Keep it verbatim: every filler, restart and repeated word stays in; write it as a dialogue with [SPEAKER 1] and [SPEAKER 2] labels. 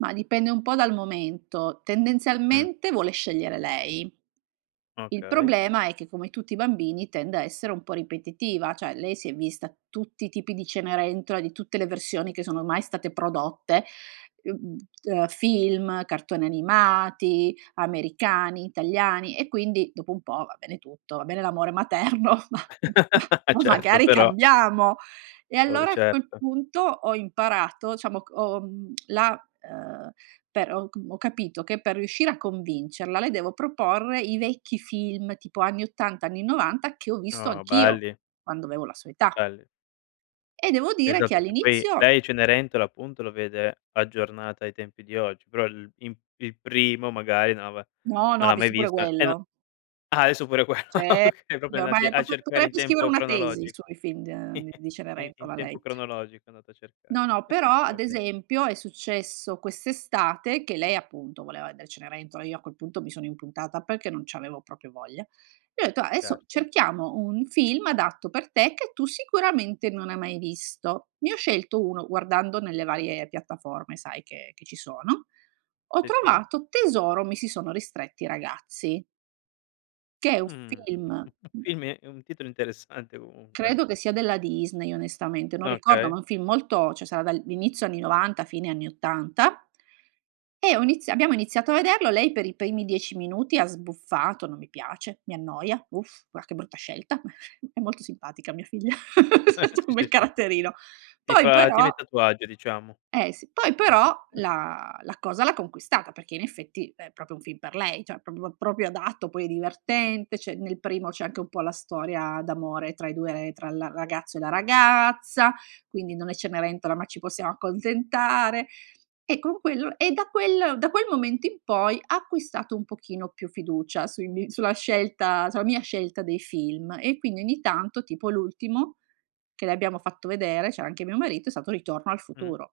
[SPEAKER 1] Ma dipende un po' dal momento.
[SPEAKER 2] Mh.
[SPEAKER 1] Tendenzialmente vuole scegliere lei. Il
[SPEAKER 2] Okay.
[SPEAKER 1] problema è che, come tutti i bambini, tende a essere un po' ripetitiva, ceh lei si è vista tutti i tipi di Cenerentola di tutte le versioni che sono mai state prodotte, mhmm, ehm, film, cartoni animati, americani, italiani e quindi dopo un po', va bene tutto, va bene l'amore materno, ma, ma,
[SPEAKER 2] Eh
[SPEAKER 1] ma
[SPEAKER 2] certo,
[SPEAKER 1] magari
[SPEAKER 2] però.
[SPEAKER 1] cambiamo. E
[SPEAKER 2] Vabbè,
[SPEAKER 1] allora a quel
[SPEAKER 2] certo.
[SPEAKER 1] punto ho imparato, ciamo c ho mhmm la, ehm, per ho c ho capito che per riuscire a convincerla le devo proporre i vecchi film tipo anni ottanta, anni novanta che ho visto
[SPEAKER 2] Oh,
[SPEAKER 1] anch'io,
[SPEAKER 2] belli.
[SPEAKER 1] quando avevo la sua età.
[SPEAKER 2] Belli.
[SPEAKER 1] E devo dire che
[SPEAKER 2] Esatto che poi,
[SPEAKER 1] all'inizio
[SPEAKER 2] lei Cenerentola appunto lo vede aggiornata ai tempi di oggi, però il in il primo magari non aveva
[SPEAKER 1] No, no,
[SPEAKER 2] non
[SPEAKER 1] ha
[SPEAKER 2] l'ha mai
[SPEAKER 1] visto pure
[SPEAKER 2] visto. E no
[SPEAKER 1] quello.
[SPEAKER 2] ah, adesso pure quello,
[SPEAKER 1] Ce
[SPEAKER 2] okay, propio andati
[SPEAKER 1] ormai
[SPEAKER 2] a
[SPEAKER 1] propr
[SPEAKER 2] cercare in
[SPEAKER 1] potrebbe scrivere
[SPEAKER 2] tempo
[SPEAKER 1] una tesi
[SPEAKER 2] cronologico.
[SPEAKER 1] sui film d di
[SPEAKER 2] In in
[SPEAKER 1] Cenerentola,
[SPEAKER 2] tempo
[SPEAKER 1] lei.
[SPEAKER 2] cronologico andate a cercare.
[SPEAKER 1] No, no, però ad
[SPEAKER 2] Okay.
[SPEAKER 1] esempio è successo quest'estate, che lei appunto voleva edere Cenerentola, io a quel punto mi sono impuntata perché non c'avevo proprio voglia. E ho detto: "Ah, adesso
[SPEAKER 2] Certo.
[SPEAKER 1] cerchiamo un film adatto per te che tu sicuramente non hai mai visto". Ne ho scelto uno, guardando nelle varie piattaforme, sai, che che ci sono. Ho
[SPEAKER 2] Sì, sì.
[SPEAKER 1] trovato "Tesoro, mi si sono ristretti i ragazzi" che è un
[SPEAKER 2] Mh.
[SPEAKER 1] film
[SPEAKER 2] Film e è un titolo interessante comunque.
[SPEAKER 1] credo che sia della Disney onestamente, non ricordo,
[SPEAKER 2] Okay.
[SPEAKER 1] ma è un film molto c'è sarà dal inizio anni novanta, fine anni ottanta, e ho iniz abbiamo iniziato a vederlo, lei per i primi dieci minuti ha sbuffato: "Non mi piace, mi annoia, uff, va che brutta scelta", è molto simpatica mia figlia, c'ha
[SPEAKER 2] Sì,
[SPEAKER 1] un
[SPEAKER 2] sì,
[SPEAKER 1] bel
[SPEAKER 2] sì
[SPEAKER 1] caratterino.
[SPEAKER 2] ti
[SPEAKER 1] Poi
[SPEAKER 2] fa ti
[SPEAKER 1] però
[SPEAKER 2] mette a tuo agio diciamo.
[SPEAKER 1] Eh sì poi
[SPEAKER 2] Non ti
[SPEAKER 1] però
[SPEAKER 2] [unintelligible]
[SPEAKER 1] la la cosa l'ha conquistata, perché in effetti è proprio un film per lei, cioè proprio proprio adatto, poi divertente, c'è nel primo c'è anche un po' la storia d'amore tra i due, tra il ragazzo e la ragazza, quindi non è Cenerentola, ma ci possiamo accontentare. E con quello e da quel da quel momento in poi ha acquistato un pochino più fiducia sui mie sulla scelta sulla mia scelta dei film e quindi ogni tanto, tipo l'ultimo che le abbiamo fatto vedere, c'era anche mio marito, è stato "Ritorno al
[SPEAKER 2] Mh.
[SPEAKER 1] futuro".